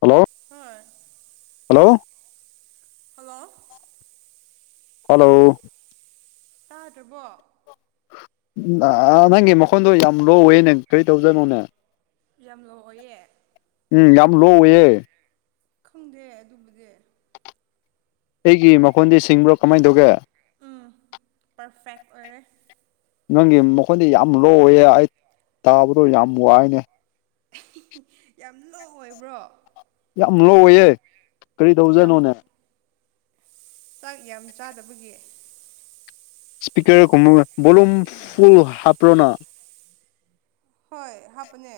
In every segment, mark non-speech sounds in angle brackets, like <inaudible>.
Hello. ꯍꯣꯏ hello. Hello. Hello. ꯇꯥꯗ꯭ꯔꯕꯣ꯫ ꯅꯪꯒꯤ ꯃꯈꯣꯟꯗꯣ ꯌꯥꯝ ꯂꯣꯋꯦꯅꯦ ꯀꯔꯤ ꯇꯧꯖꯅꯣꯅꯦ ꯌꯥꯝ ꯂꯌꯦ ꯎꯝ ꯌꯥꯝ ꯂꯣ ꯑꯣꯏꯌꯦ ꯈꯪꯗꯦ ꯑꯗꯨꯕꯨꯗꯤ ꯑꯩꯒꯤ ꯃꯈꯣꯟꯗꯤ ꯁꯤꯡꯕ꯭ꯔꯣ ꯀꯃꯥꯏꯅ ꯇꯧꯒꯦ ꯎꯝ ꯄꯔꯐꯦꯛ ꯑꯣꯏꯔꯦ ꯅꯪꯒꯤ ꯃꯈꯣꯏꯗꯤ ꯌꯥꯝ ꯂꯣꯏꯌꯦ ꯑꯩ ꯇꯥꯕꯗꯣ ꯌꯥꯝ ꯋꯥꯏꯅꯦ ꯌꯥꯝ ꯂꯣ ꯑꯣꯏꯕ꯭ꯔꯣ ꯌꯥꯝ ꯂꯣ ꯑꯣꯏꯌꯦ ꯀꯔꯤ ꯌꯥꯝ ꯇꯧꯖꯥꯅꯣꯅꯦ ꯆꯥꯛ ꯌꯥꯝ ꯆꯥꯗꯕꯒꯤ ꯏꯁꯄꯤꯀꯔ ꯀꯨꯝꯅ ꯕꯣꯂꯨꯝ ꯐꯨꯜ ꯍꯥꯞ꯭ꯔꯣꯅ ꯍꯣꯏ ꯍꯥꯞꯅꯦ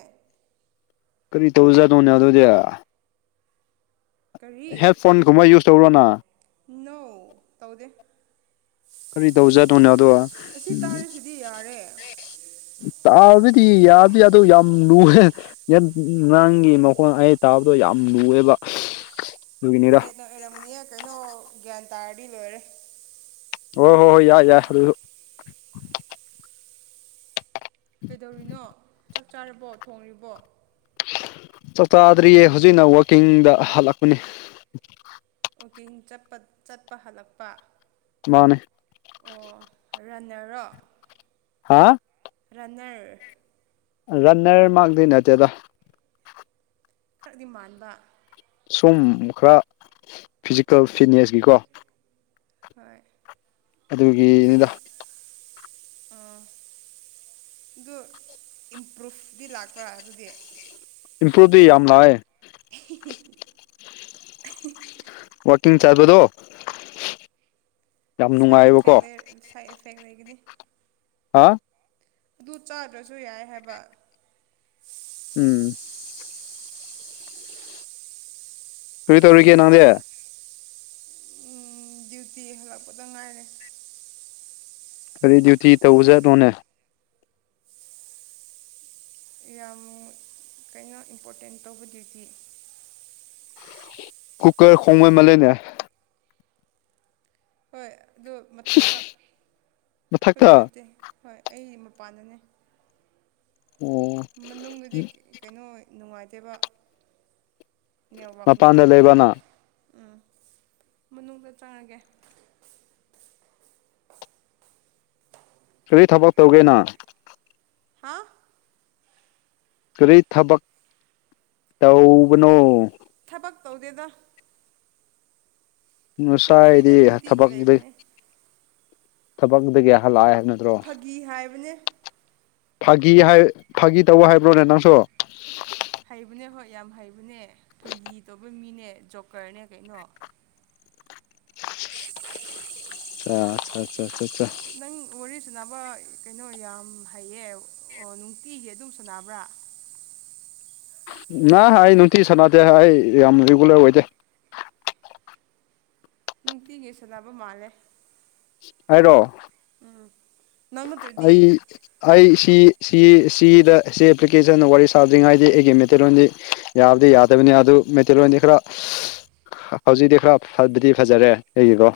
ꯀꯔꯤ ꯇꯧꯖꯥꯠꯅꯣꯅꯦ ꯑꯗꯨꯑꯣꯗꯤ ꯀꯔꯤ ꯍꯦꯠ ꯐꯣꯟꯒꯨꯝꯕ ꯌꯨꯁ ꯇꯧꯔꯣꯅ ꯅꯧ ꯇꯧꯗꯦ ꯀꯔꯤ ꯇꯧꯖꯗꯣꯏꯅꯣ ꯑꯗꯣ ꯎ ꯑꯁꯤ ꯇꯥꯔꯤꯁꯤꯗꯤ ꯌꯥꯔꯦ ꯍꯥꯏꯕꯗꯤ ꯌꯥꯗꯤ ꯌꯥꯗꯣ ꯌꯥꯝ ꯂꯨꯑꯦ ꯉꯔꯥꯡꯒꯤ ꯃꯈꯣꯟ ꯑꯌꯥ ꯇꯥꯕꯗꯣ ꯌꯥꯝ ꯂꯨꯋꯦꯕ <unintelligible> ꯔꯃꯨꯅꯤꯍ ꯀꯩꯅꯣ ꯒ꯭ꯌꯥꯟ ꯇꯥꯔꯗꯤ ꯂꯣꯏꯔꯦ ꯍ ꯍꯣꯏ ꯍꯣꯏ ꯌꯥꯏ ꯌꯥꯏ ꯑꯗꯨꯁꯨ ꯀꯩꯗꯧꯔꯤꯅꯣ ꯆꯥꯛ ꯆꯥꯔꯕꯣ ꯊꯣꯡꯔꯤꯕꯣ ꯆꯥꯛ ꯆꯥꯗ꯭ꯔꯤꯌꯦ ꯍꯧꯖꯤꯛꯅ ꯋꯥꯛꯀꯤꯡꯗ ꯍꯜꯂꯛꯄꯅꯦ ꯄꯨꯕꯨꯀꯤꯡ ꯆꯠꯄ ꯆꯠꯄ ꯍꯜꯂꯛꯄ ꯃꯥꯅꯦ ꯑꯣ ꯔꯟꯅꯔꯣ ꯍꯥ ꯑꯟꯅ ꯔꯟꯅꯔ ꯃꯥꯒꯗ ꯅꯠꯇꯦ ꯑꯗ ꯈꯔꯗꯤ ꯃꯥꯟꯕ ꯁꯨꯝ ꯈꯔ ꯐꯤꯖꯤꯀꯦꯜ ꯐꯤꯠꯅꯦꯁꯀꯤꯀꯣ ꯍꯣꯏ ꯑꯗꯨꯒꯤꯗꯥ <unintelligible> ꯑꯗꯨ ꯏꯝꯄ꯭ꯔꯨꯐꯗꯤꯤ ꯂꯥꯛꯄ꯭ꯔꯥ ꯑꯗꯨꯗꯤ ꯏꯝꯄ꯭ꯔꯨꯚꯗꯤ ꯌꯥꯝ ꯂꯥꯛꯑꯦ <unintelligible> ꯋꯥꯀꯤꯡ ꯆꯥꯖꯕꯗꯣ ꯁꯥꯏꯠ ꯏꯐꯦꯛ ꯁꯥꯏꯠ ꯏꯐꯦꯛ ꯂꯩꯒꯅꯤ ꯍꯥ ꯑꯗꯨ ꯆꯥꯗ꯭ꯔꯁꯨ ꯌꯥꯏ ꯍꯥꯏꯕ ꯎꯝ ꯁꯔꯤ ꯇꯧꯔꯤꯒꯦ ꯅꯪꯗꯦ ꯎꯝ ꯗ꯭ꯌꯨꯇꯤ ꯍꯜꯂꯛꯄꯗ ꯉꯥꯏꯔꯦ ꯀꯔꯤ ꯗ꯭ꯌꯨꯇꯤ ꯇꯧꯖꯥꯗꯣꯅꯦ ꯌꯥꯝ ꯀꯩꯅꯣ ꯏꯝꯄꯣꯔꯇꯦꯟ ꯇꯧꯕꯗꯨꯗꯤ ꯀꯨꯀꯔ ꯈꯣꯡꯕ ꯃꯥꯜ ꯂꯩꯦꯅꯦ ꯍꯣꯏ ꯑꯗꯨ ꯃꯊꯛꯇ ꯑꯩꯈꯣꯏꯒꯤ ꯃꯊꯛꯇ ꯅꯠꯇꯦ ꯍꯣꯏ ꯑꯩ ꯄꯜꯅꯤ ꯑꯣ ꯃꯅꯨꯡꯗꯨꯗꯤ ꯀꯩꯅꯣ ꯅꯨꯡꯉꯥꯏꯇꯦꯕ ꯅꯦꯠꯋꯥꯛ ꯃꯄꯥꯟꯗ ꯂꯩꯕ ꯅꯨꯡꯉꯥꯏꯇꯕ ꯅꯪ ꯎꯝ ꯃꯅꯨꯡꯗ ꯆꯪꯉꯒꯦ ꯀꯔꯤ ꯊꯕꯛ ꯇꯧꯒꯦꯅ ꯍꯥ ꯀꯔꯤ ꯊꯕꯛ ꯇꯧꯕꯅꯣ ꯊꯕꯛ ꯇꯧꯗꯦꯗ ꯑꯗꯨꯝ ꯉꯁꯥꯏꯗꯤ ꯐ꯭ꯔꯤꯗ ꯊꯕ ꯅꯨꯡꯇꯤꯒꯤ ꯂꯩꯕꯅꯦ ꯊꯕꯛꯇꯗꯒꯤ ꯍꯜꯂꯛꯑꯦ ꯍꯥꯏꯕ ꯅꯠꯇ꯭ꯔꯣ ꯐꯥꯒꯤ ꯍꯥꯏꯕꯅꯦ ꯐꯥꯒꯤ ꯍꯥꯏ ꯐꯥꯒꯤ ꯇꯧꯕ ꯍꯥꯏꯕ꯭ꯔꯣꯅꯦ ꯅꯪꯁꯨ ꯍꯩꯕꯅꯦ ꯍꯣꯏ ꯌꯥꯝ ꯍꯩꯕꯅꯦ ꯐꯥꯒꯤ ꯇꯣ ꯑꯩꯈꯣꯏ ꯃꯤꯅꯦ ꯖꯣꯕꯀꯔꯅꯦ ꯀꯩꯅꯣ ꯑꯆꯥꯆꯥ ꯅꯪ ꯋꯥꯔꯤ ꯁꯨꯅꯕ ꯀꯩꯅꯣ ꯌꯥꯝ ꯍꯩꯌꯦ ꯑꯣ ꯅꯨꯡꯇꯤꯁꯦ ꯑꯗꯨꯝ ꯁꯨꯅꯕ꯭ꯔꯥ <unintelligible> ꯅ ꯑꯩ ꯅꯨꯡꯇꯤ ꯁꯥꯟꯅꯗꯦ ꯑꯩ ꯌꯥꯝ ꯔꯤꯒꯨꯂꯔ ꯑꯣꯏꯗꯦ ꯅꯨꯡꯇꯤꯒꯤ ꯁꯥꯟꯅꯕ ꯃꯥꯜꯂꯦ ꯍꯥꯏꯔꯣ ꯎꯝ ꯅꯪ ꯅꯠꯇ꯭ꯔꯗꯤ ꯑꯩ ꯑꯩ ꯁꯤ ꯁꯤꯗ ꯁꯤ ꯑꯦꯄ꯭ꯂꯤꯀꯦꯁꯟ ꯋꯥꯔꯤ ꯁꯥꯗ꯭ꯔꯤꯉꯥꯏꯗꯤ ꯑꯩꯒꯤ ꯃꯦꯇꯦꯔꯤꯌꯣꯟꯗꯤ ꯌꯥꯕꯗꯤ ꯌꯥꯗꯕꯅꯤ ꯑꯗꯨ ꯃꯦꯇꯦꯔꯤꯜꯗꯤ ꯈꯔ ꯍꯧꯖꯤꯛꯇꯤ ꯈꯔ ꯐꯗꯤ ꯐꯖꯔꯦ ꯑꯩꯒꯤꯀꯣ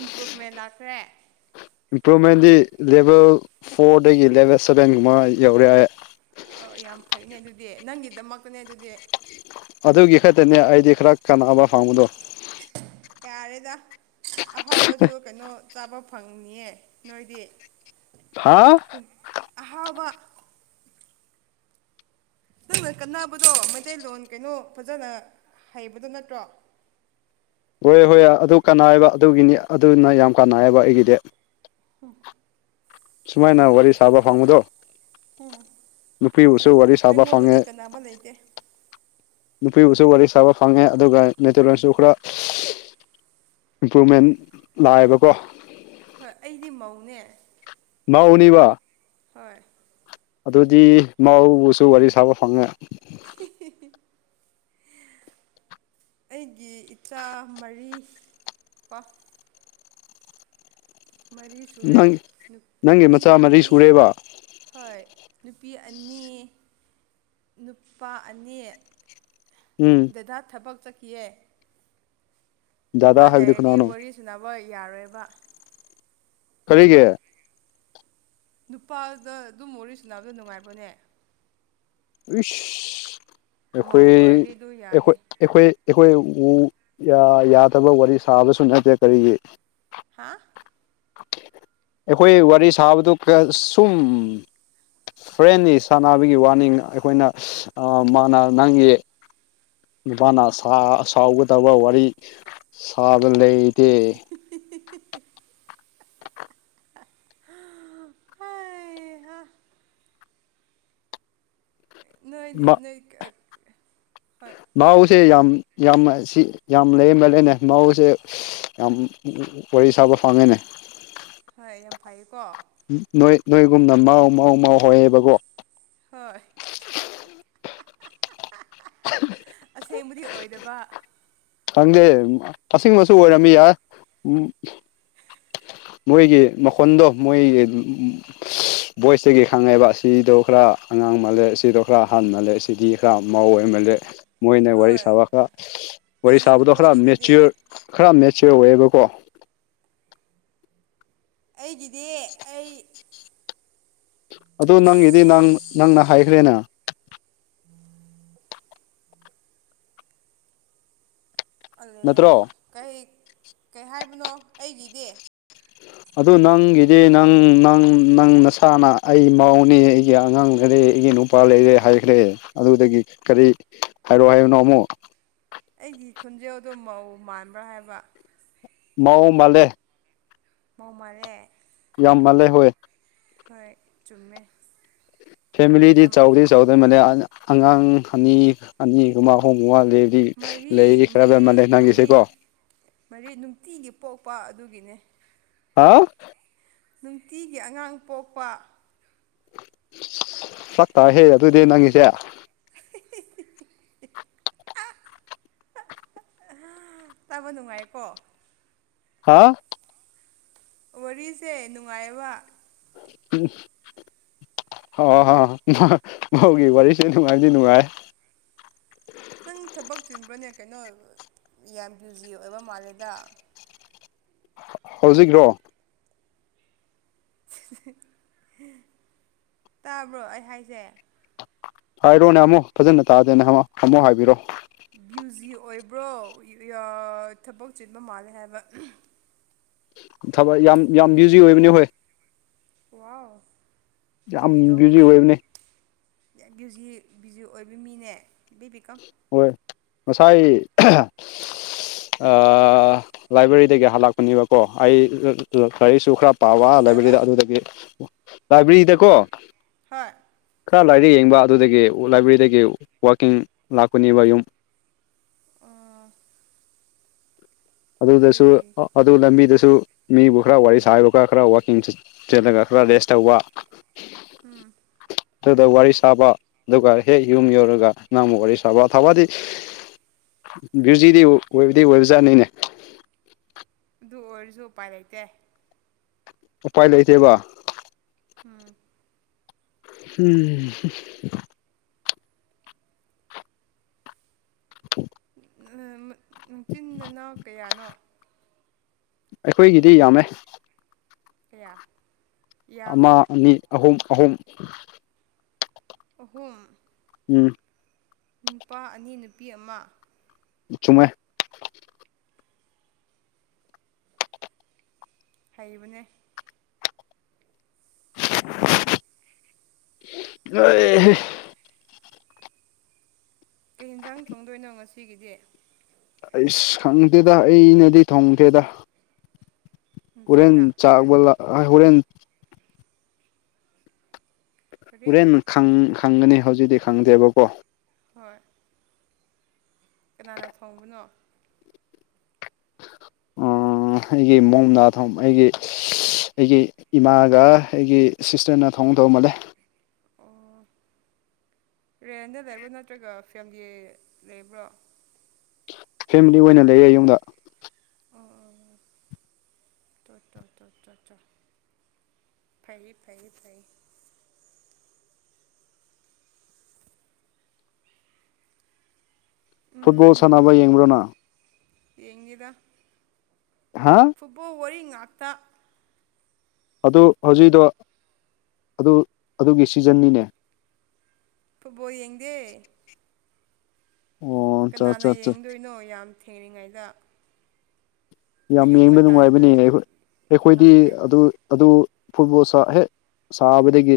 ꯏꯝꯄ꯭ꯔꯨꯚꯃꯦꯟ ꯂꯥꯛꯈ꯭ꯔꯦ ꯏꯝꯄ꯭ꯔꯨꯚꯃꯦꯟꯗꯤ ꯂꯦꯚꯦꯜ ꯐꯣꯔꯗꯒꯤ ꯂꯦꯚꯦꯜ ꯁꯚꯦꯟꯒꯨꯝꯕ ꯌꯧꯔꯦ ꯍꯥꯏ ꯑ ꯌꯥꯝ ꯐꯩꯅꯦ ꯑꯗꯨꯗꯤ ꯅꯪꯒꯤꯗꯃꯛꯇꯅꯦ ꯑꯗꯨꯗꯤ ꯑꯗꯨꯒꯤ ꯈꯛꯇꯅꯦ ꯑꯩꯗꯤ ꯈꯔ ꯀꯥꯟꯅꯕ ꯐꯪꯕꯗꯣ ꯌꯥꯔꯦꯗ ꯑꯍꯥꯎꯕꯁꯨ ꯀꯩꯅꯣ ꯆꯥꯕ ꯐꯪꯅꯤꯌꯦ ꯅꯣꯏꯗꯤ ꯍꯥ ꯑꯍꯥꯎꯕ ꯅꯪꯅ ꯀꯟꯅꯕꯗꯣ ꯃꯩꯇꯩꯂꯣꯟ ꯀꯩꯅꯣ ꯐꯖꯅ ꯍꯩꯕꯗꯨꯣ ꯅꯠꯇ꯭ꯔꯣ ꯍꯣꯏ ꯍꯣꯏ ꯑꯗꯨ ꯀꯥꯅꯥꯕ ꯑꯗꯨꯒꯤꯅꯤ ꯑꯗꯨꯅ ꯌꯥꯝ ꯀꯥꯅꯥꯏꯕ ꯑꯩꯒꯤꯗꯤ ꯁꯨꯃꯥꯏꯅ ꯋꯥꯔꯤ ꯁꯥꯕ ꯐꯪꯉꯨꯗꯣ ꯎꯝ ꯅꯨꯄꯤꯕꯨꯁꯨ ꯋꯥꯔꯤ ꯁꯥꯕ ꯐꯪꯉꯦ ꯑꯩꯉꯣꯟꯗꯗꯤ ꯀꯅꯥꯕ ꯂꯩꯇꯦ ꯅꯨꯄꯤꯕꯨꯁꯨ ꯋꯥꯔꯤ ꯁꯥꯕ ꯐꯪꯉꯦ ꯑꯗꯨꯒ ꯃꯩꯇꯩꯣꯟꯁꯨ ꯈꯔ ꯏꯝꯄ꯭ꯔꯨꯚꯃꯦꯟ ꯂꯥꯛꯑꯦꯕꯀꯣ ꯍꯣꯏ ꯑꯩꯗꯤ ꯃꯧꯅꯦ ꯃꯥꯎꯅꯤꯕ ꯍꯣꯏ ꯑꯗꯨꯗꯤ ꯃꯥꯎꯕꯨꯁꯨ ꯋꯥꯔꯤ ꯁꯥꯕ ꯐꯪꯉꯦ ꯎꯃꯝꯃꯝꯃꯝ <inaudible> ꯑꯩꯒꯤ ꯏꯆꯥ ꯃꯔꯤ ꯃꯔꯤ ꯁꯨꯔꯦ ꯅꯪ ꯅꯪꯒꯤ ꯅꯨꯄꯤ ꯃꯆꯥ ꯃꯔꯤ ꯑꯃꯅꯤ ꯁꯨꯔꯦꯕ ꯍꯣꯏ ꯅꯨꯄꯤ ꯑꯅꯤ ꯅꯨꯄꯥ ꯑꯅꯤ ꯎꯝ ꯗꯗꯥ ꯊꯕꯛ ꯆꯠꯈꯤꯑꯦ ꯃꯥ ꯗꯥꯗꯥ ꯍꯥꯏꯕꯗꯤ ꯂꯩꯔꯗꯤ ꯀꯅꯥꯅꯣ ꯋꯥꯔꯤ ꯁꯨꯅꯕ ꯌꯥꯔꯣꯏꯕ ꯀꯔꯤꯒꯤꯦ ꯅꯨꯄꯥꯗ ꯑꯗꯨꯝ ꯋꯥꯔꯤ ꯁꯅꯕꯗ ꯅꯨꯡꯉꯥꯏꯕꯅꯦ ꯏ ꯃꯧ ꯑꯩꯈꯣꯏꯈꯣꯏ ꯑꯣꯏꯔꯗꯤ ꯑꯗꯨ ꯌꯥꯗꯦ ꯑꯩꯈꯣꯏ ꯑꯩꯈꯣꯏ ꯎ ꯌꯥꯗꯕ ꯋꯥꯔꯤ ꯁꯥꯕꯁꯨ ꯅꯠꯇꯦ ꯀꯔꯤꯒꯤ ꯍꯥ ꯑꯩꯈꯣꯏ ꯋꯥꯔꯤ ꯁꯥꯕꯗꯨꯁꯨꯝ ꯐ꯭ꯔꯦꯟꯅꯤ ꯁꯥꯟꯅꯕꯒꯤ ꯋꯥꯅꯤꯡ ꯑꯩꯈꯣꯏꯅ ꯃꯥꯅ ꯅꯪꯒꯤ ꯅꯨꯄꯥꯅ ꯁꯥꯎꯒꯗꯕ ꯋꯥꯔꯤ ꯁꯥꯕ ꯂꯩꯇꯦ ꯇꯨꯠ <inaudible> ꯍꯩ ꯍꯥ ꯅꯣꯏꯗꯤ ꯅꯣꯏ ꯀ ꯎꯁꯦ ꯌꯥꯝ ꯌꯥꯝ ꯁꯤ ꯌꯥꯝ ꯂꯩꯔꯕ ꯂꯩꯅꯦ ꯃꯥꯧꯁꯦ ꯌꯥꯝ ꯋꯥꯔꯤ ꯁꯥꯕ ꯐꯪꯉꯦꯅꯦ ꯍꯣꯏ ꯌꯥꯝ ꯐꯩꯌꯦꯀꯣ ꯅꯣꯏ ꯅꯣꯏꯒꯨꯝꯅ ꯃꯥꯎ ꯃꯥꯎ ꯃꯥꯥꯎ ꯍꯥꯏꯌꯦꯦꯕꯀꯣ ꯍꯣꯏ ꯑꯁꯦ ꯃꯗꯤ ꯑꯣꯏꯗꯕ ꯈꯪꯗꯦ ꯑꯁꯦꯡꯕꯁꯨ ꯑꯣꯏꯔꯝꯃꯤ ꯌꯥꯏ ꯎ ꯃꯣꯏꯒꯤ ꯃꯈꯣꯟꯗꯣ ꯃꯣꯏ ꯚꯣꯏꯁꯇꯒꯤ ꯈꯪꯉꯦꯕ ꯑꯁꯤꯗꯣ ꯈꯔ ꯑꯉꯥꯡ ꯃꯥꯜꯂꯦ ꯁꯤꯗꯣ ꯈꯔ ꯑꯍꯥꯟ ꯃꯥꯜꯂꯦ ꯁꯤꯗꯤ ꯈꯔ ꯃꯧ ꯑꯣꯏꯜꯂ ꯃꯣꯏꯅ ꯋꯥꯔꯤ ꯍꯣꯏ ꯁꯥꯕ ꯈ ꯋꯥꯔꯤ ꯑꯩꯒꯤ ꯁꯥꯕꯗꯣ ꯈꯔ ꯃꯈꯣꯜꯗꯤ ꯑꯗꯨꯗꯤ ꯃꯦꯆꯣꯔ ꯈ ꯃꯦꯠꯆꯦ ꯑꯣꯏꯑꯦꯕꯀꯣ ꯑꯩꯒꯤꯗꯤ ꯑꯩ ꯑꯗꯨ ꯑꯁ ꯅꯪꯒꯤꯗꯤ ꯅꯪ ꯅꯪꯅ ꯍꯥꯏꯈ꯭ꯔꯦꯅ ꯑꯂ ꯅꯠꯇ꯭ꯔꯣ ꯀꯩ ꯀꯩ ꯍꯥꯏꯕꯅꯣ ꯑꯩꯒꯤꯗꯤ ꯑꯗꯨ ꯅꯪꯒꯤꯗꯤ ꯅꯪ ꯅꯪ ꯅꯪ ꯅꯁꯥꯅ ꯑꯩ ꯃꯎꯅꯤ ꯑꯩꯒꯤ ꯑꯉꯥꯡ ꯂꯩꯔ ꯑꯩ ꯏꯒꯤ ꯅꯨꯄꯥ ꯂꯩꯔꯦ ꯍꯥꯏꯈ꯭ꯔꯦ ꯑꯗꯨꯗꯒꯤ ꯀꯔꯤ ꯍꯥꯏꯔꯛ ꯍꯥꯏꯕꯅꯣ ꯑꯃꯨꯛ ꯑꯩꯒꯤ ꯈꯣꯟꯖꯦꯜꯗꯣ ꯃꯧ ꯃꯥꯟꯕ꯭ꯔꯥ ꯍꯥꯏꯕ ꯃꯕꯂꯦ ꯃꯃꯂꯦ ꯌꯥꯝ ꯃꯥꯜꯂꯦ ꯍꯣꯏ ꯍꯣꯏ ꯆꯨꯝꯃꯦ ꯐꯦꯃꯤꯂꯤꯗꯤ ꯌꯥꯝ ꯆꯥꯎꯗꯤꯦ ꯆꯥꯎꯗꯣꯏ ꯃꯜꯂꯦ ꯑꯉꯥꯡ ꯑꯅꯤ ꯑꯅꯤꯒꯨꯝ ꯑꯍꯣꯡꯕ ꯃꯔꯤ ꯃꯔꯤ ꯃꯔꯤ ꯅꯪꯒꯤꯁꯦꯀꯣ ꯃꯔꯤ ꯅꯨꯡꯇꯤꯒꯤ ꯄꯣꯛꯄ ꯑꯗꯨꯒꯤꯅꯦ ꯍꯥ ꯅꯨꯡꯇꯤꯒꯤ ꯑꯉꯥꯡ ꯄꯣꯛꯄ ꯆꯥꯛ ꯇꯍꯦ ꯑꯗꯨꯗꯤ ꯅꯪꯉꯁꯦ ꯇꯥꯕ ꯅꯨꯡꯉꯥꯏꯀꯣ ꯍꯥꯥ ꯋꯥꯔꯤꯁꯦ ꯅꯨꯡꯉꯥꯏꯕ ꯎꯝ ꯍ ꯍ ꯃꯧꯒꯤ ꯋꯥꯔꯤꯁꯦ ꯅꯨꯡꯉꯥꯏꯗꯤ ꯅꯨꯡꯉꯥꯏ ꯅꯪ ꯊꯕꯛ ꯆꯤꯟꯕ꯭ꯔꯣꯅꯦ ꯀꯩꯅꯣ ꯌꯥꯝ ꯕꯤꯖꯤ ꯑꯣꯏꯕ ꯃꯥꯜꯂꯦꯗ ꯍꯧꯖꯤꯛꯔꯣ ꯇꯥꯕ꯭ꯔꯣ ꯑꯩ ꯍꯥꯏꯁꯦ ꯍꯥꯏꯔꯣꯅꯦ ꯑꯃꯨꯛ ꯐꯖꯅ ꯇꯥꯗꯦꯅꯦ ꯑꯃꯨꯛ ꯍꯥꯏꯕꯤꯔꯣꯑꯣ ꯕ꯭ꯌꯨꯖꯤ ꯑꯣꯏꯕ꯭ꯔꯣ ꯊꯕꯛ ꯆꯤꯟꯕ ꯃꯥꯜꯂꯦ ꯍꯥꯏꯕ ꯊꯕ ꯌꯥꯝ ꯌꯥꯝ ꯕꯤꯖꯤ ꯑꯣꯏꯕꯅꯦ ꯍꯣꯏ ꯋꯥꯎ ꯌꯥꯝ ꯀꯔꯤ ꯕ꯭ꯌꯨꯖꯤ ꯇꯧꯕꯒꯦ ꯑꯣꯏꯕꯅꯤ ꯕꯤ ꯕꯤꯖꯤ ꯑꯣꯏꯕ ꯃꯤꯅꯦ ꯕꯤ ꯄꯤꯀꯞ ꯍꯣꯏ ꯉꯁꯥꯏ ꯂꯥꯏꯕ꯭ꯔꯦꯔꯤꯗꯒꯤ ꯍꯜꯂꯛꯄꯅꯦꯕꯀꯣ ꯑꯩ ꯁꯨ ꯈꯔ ꯄꯥꯎꯋꯥ ꯀꯔꯤ ꯍꯥꯏꯕ ꯂꯥꯏꯕ꯭ꯔꯦꯔꯤꯗ ꯑꯗꯨꯗꯒꯤ ꯂꯥꯏꯕ꯭ꯔꯦꯔꯤꯗꯀꯣ ꯍꯣꯏ ꯈꯔ ꯂꯥꯏꯔꯤ ꯌꯦꯡꯕ ꯑꯗꯨꯗꯒꯤ ꯂꯥꯏꯕ꯭ꯔꯦꯔꯤꯗꯒꯤ ꯋꯥꯛꯀꯤꯡ ꯂꯥꯛꯄꯅꯦꯕ ꯌꯨꯝ ꯑꯣ ꯐꯩ ꯑꯗꯨꯗꯁꯨ ꯐꯩ ꯑꯗꯨ ꯂꯝꯕꯤꯗꯁꯨ ꯃꯤꯕꯨ ꯈꯔ ꯋꯥꯔꯤ ꯁꯥꯥꯏꯕꯨ ꯈꯔ ꯈꯔ ꯋꯥꯀꯤꯡ ꯆꯂꯒ ꯈꯔ ꯔꯦꯁ ꯇꯧꯕ ꯎꯝ ꯑꯗꯨꯗ ꯋꯥꯔꯤ ꯁꯥꯕ ꯑꯗꯨꯒ ꯍꯦꯛ ꯌꯨꯝ ꯌꯧꯔꯒ ꯅꯪꯕꯨ ꯋꯥꯔꯤ ꯁꯥꯕ ꯊꯕꯗꯤ ꯕ꯭ꯌꯨꯖꯤꯗꯤ ꯑꯣꯏꯕꯗꯤ ꯑꯣꯏꯕꯖꯥꯠꯅꯤꯅꯦ ꯑꯗꯨ ꯑꯣꯏꯔꯁꯨ ꯎꯄꯥꯏ ꯂꯩꯇꯦ ꯎꯄꯥꯏ ꯂꯩꯇꯦꯕ ꯎꯝ ꯍꯝ <unintelligible> ꯅꯨꯡꯆꯤꯅꯥ ꯀꯌꯥꯅꯣ ꯑꯩꯈꯣꯏꯒꯤꯗꯤ ꯌꯥꯝꯃꯦ ꯇꯌꯥ ꯑꯃ ꯑꯅꯤ ꯑꯍꯨꯝ ꯑꯍꯨꯝ ꯑꯍꯨꯝ ꯎꯝ ꯅꯨꯄꯥ ꯑꯅꯤ ꯅꯨꯄꯤ ꯑꯃ ꯆꯨꯝꯃ ꯍꯩꯕꯅꯦ ꯑ ꯀꯩ ꯌꯦꯟꯖꯥꯡ ꯊꯣꯡꯗꯣꯏꯅꯣ ꯉꯁꯤꯒꯤꯗꯤ ꯑꯩꯁ ꯈꯪꯗꯦꯗ ꯑꯩꯅꯗꯤ ꯊꯣꯡꯗꯦꯗ ꯍꯣꯔꯦꯟ ꯏꯆꯦꯅ ꯆꯥꯛꯕꯂ ꯍꯣꯔꯦꯟ ꯀꯔꯤ ꯍꯣꯔꯦꯟ ꯈꯪꯒꯅꯤ ꯍꯧꯖꯤꯛꯇꯤ ꯈꯪꯗꯦꯕꯀꯣ ꯍꯣꯏ ꯀꯅꯥꯅ ꯊꯣꯡꯕꯅꯣ ꯑꯣ ꯑꯩꯒꯤ ꯃꯣꯝꯗ ꯊ ꯑꯩꯒꯤ ꯑꯩꯒꯤ ꯏꯃꯥꯒ ꯑꯩꯒꯤ ꯁꯤꯁꯇꯔꯅ ꯊꯝ ꯍ ꯇꯧ ꯃꯗ ꯑꯣ ꯔꯦꯟꯗ ꯂꯩꯕ꯭ꯔꯥ ꯅꯠꯇ꯭ꯔꯒ ꯐꯦꯂꯤ ꯂꯩꯕ꯭ꯔꯣ ꯐꯦꯃꯤꯂꯤ ꯑꯣꯏꯅ ꯂꯩꯌꯦ ꯌꯨꯝꯗ ꯆ ꯐꯩ ꯐꯩꯌꯦ ꯐꯩ ꯐꯨꯠꯕꯣꯜ ꯁꯥꯟꯅꯕ ꯎꯝ ꯌꯦꯡꯕ꯭ꯔꯣꯅ ꯌꯦꯡꯅꯤꯗ ꯍꯥ ꯐꯨꯠꯕꯣꯜ ꯑꯣꯏꯔ ꯏ ꯑꯠꯇꯥ ꯑꯗꯨ ꯍꯧꯖꯤꯛꯗꯣ ꯑꯗꯨ ꯑꯗꯨꯒꯤ ꯁꯤꯖꯟꯅꯤꯅꯦ ꯏ ꯄꯨꯋꯥ ꯌꯦꯗꯦ ꯑꯣ ꯆꯥ ꯀꯅꯥꯅ ꯆꯥ ꯆꯥ ꯌꯦꯡꯗꯣꯏꯅꯣ ꯌꯥꯝ ꯊꯦꯡꯂꯤꯉꯩꯗ ꯌꯥꯝ ꯌꯦꯡꯕ ꯅꯨꯡꯉꯥꯏꯕꯅꯦ ꯑꯩꯈꯣꯏꯗꯤ ꯉꯝꯗꯦ ꯑꯗꯨ ꯑꯗꯨ ꯐꯨꯠꯕꯣꯜ ꯁꯥ ꯍꯦꯛ ꯁꯥꯕꯗꯒꯤ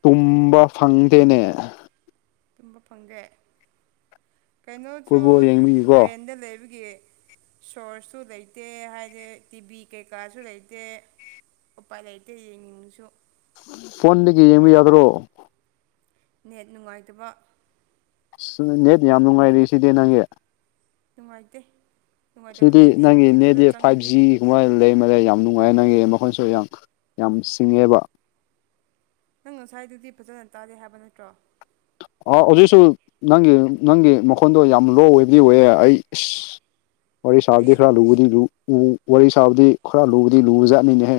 ꯇꯨꯝꯕ ꯐꯪꯗꯦꯅꯦ ꯇꯨꯝꯕ ꯐꯪꯒꯦ ꯀꯩꯅꯣꯁꯨ ꯐꯨꯠꯕꯣꯜ ꯌꯦꯡꯕꯤꯒꯤꯀꯣ ꯔꯦꯟꯗ ꯂꯩꯕꯒꯤ ꯁꯣꯔꯁꯨ ꯂꯩꯇꯦ ꯍꯥꯏꯗꯤ ꯇꯤꯚꯤ ꯀꯩꯀꯥꯁꯨ ꯂꯩꯇꯦ ꯎꯄꯥ ꯂꯩꯇ ꯌꯦ ꯅꯤꯡꯁꯨ ꯐꯣꯟꯣꯟꯗꯒꯤ ꯌꯦꯃꯤ ꯌꯥꯗ꯭ꯔꯣ ꯅꯦꯠ ꯅꯨꯡꯉꯥꯏꯇꯕ ꯅꯦꯠ ꯌꯥꯝ ꯅꯨꯡꯉꯥꯏꯔ ꯁꯤꯗꯤ ꯅꯪꯒꯤ ꯅꯨꯡꯉꯥꯏꯇꯦ ꯁꯤꯗꯤ ꯅꯨꯡꯉꯥꯏꯇꯕꯅ ꯂꯤꯡ ꯅꯪꯒꯤ ꯀꯩꯅꯣꯗꯣ ꯅꯦꯠꯗꯤ ꯐꯥꯏꯚ ꯆꯪꯉꯗꯤ ꯖꯤꯒꯨꯝꯕ ꯂꯩꯔꯃ ꯂꯩ ꯌꯥꯝ ꯌꯥꯝ ꯅꯨꯡꯉꯥꯏꯅꯪꯉꯦ ꯃꯈꯣꯏꯁꯨ ꯌꯥꯝ ꯌꯥꯝ ꯁꯤꯡꯉꯦꯕ ꯅꯪ ꯉꯁꯥꯏꯗꯨꯗꯤ ꯐꯖꯅ ꯇꯥꯗꯦ ꯍꯥꯏꯕ ꯅꯠꯇ꯭ꯔꯣ ꯑꯥ ꯍꯧꯖꯤꯛꯁꯨ ꯅꯪꯒꯤ ꯅꯪꯒꯤ ꯃꯈꯣꯟꯗꯣ ꯌꯥꯝ ꯂꯣ ꯑꯣꯏꯕꯗꯤ ꯑꯣꯏꯌꯦ ꯑꯩ ꯏꯁ ꯋꯥꯔꯤ ꯁꯥꯕꯗꯤ ꯑꯩ ꯈꯔ ꯂꯨꯕꯗꯤ ꯋꯥꯔꯤ ꯁꯥꯕꯗꯤ ꯈꯔ ꯂꯨꯕꯗꯤ ꯂꯨꯕꯖꯥꯠꯅꯤꯅꯦꯍꯦ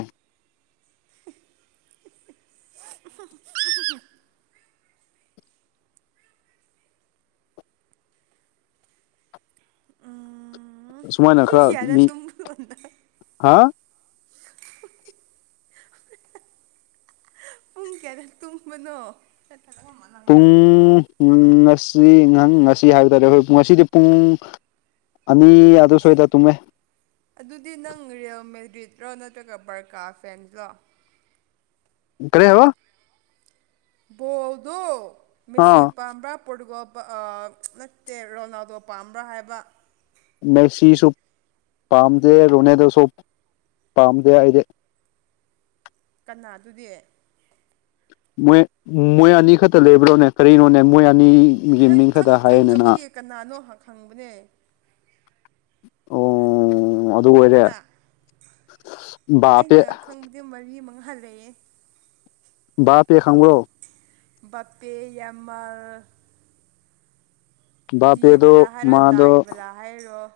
<unintelligible> ꯑ ꯁꯨꯃꯥꯏꯅ ꯈꯔ ꯃꯤ ꯍꯥ <inaudible> ꯄꯨꯡ ꯀꯌꯥꯗ ꯇꯨꯝꯕꯅꯣ ꯄꯨꯡ ꯉꯁꯤ ꯉꯁꯤ ꯍꯥꯏꯕ ꯇꯥꯔꯦ ꯑꯩꯈꯣꯏ ꯉꯁꯤꯗꯤ ꯄꯨꯡ ꯑꯅꯤ ꯑꯗꯨ ꯁꯋ꯭ꯥꯏꯗ ꯇꯨꯝꯃꯦ ꯔꯤꯠꯂꯣ ꯅꯠꯇ꯭ꯔꯒ ꯕꯔꯀꯥ ꯐꯦꯟꯂꯣ ꯀꯔꯤ ꯍꯥꯢꯕ ꯕꯣꯜꯗꯣ ꯃꯦꯁꯤ ꯑꯥ ꯄꯥꯝꯕ꯭ꯔꯥ ꯄꯣꯔꯇꯨꯒꯣꯜ ꯅꯠꯇꯦ ꯔꯣꯅꯥꯜꯗꯣ ꯄꯥꯝꯕ꯭ꯔꯥ ꯍꯥꯏꯕ ꯃꯦꯛꯁꯤꯁꯨ ꯄꯥꯝꯗꯦ ꯔꯣꯅꯦꯗꯣꯁꯨ ꯄꯥꯝꯗꯦ ꯑꯩꯗꯤ <inaudible> ꯀꯅꯥ ꯑꯗꯨꯗꯤ ꯃꯣꯏ ꯃꯣꯏ ꯑꯅꯤ ꯈꯛꯇ ꯂꯩꯕ꯭ꯔꯣꯅꯦ ꯀꯔꯤꯅꯣꯅꯦ ꯃꯣꯏ ꯑ ꯍꯥꯏ ꯈꯪ ꯈꯪꯗꯕꯒꯤ ꯀꯅꯥꯅꯣ ꯍꯪ ꯍꯪꯕꯅꯦ ꯑꯣ ꯑꯗꯨ ꯑꯣꯏꯔꯦ ꯀꯅꯥ ꯕꯥꯄꯦ ꯑꯩꯅ ꯈꯪꯕꯗꯤ ꯃꯔꯤ ꯃꯉꯥ ꯂꯩꯌꯦ ꯕꯥꯄꯦ ꯈꯪꯕ꯭ꯔꯣ ꯕꯥꯄꯦ ꯌꯥꯝꯜ ꯗꯤ ꯕꯥꯄꯦꯗꯣ ꯕꯂꯥ ꯍꯥꯏꯔ ꯃꯥꯗꯣ ꯗꯥꯏꯕꯂꯥ ꯍꯥꯏꯔꯣ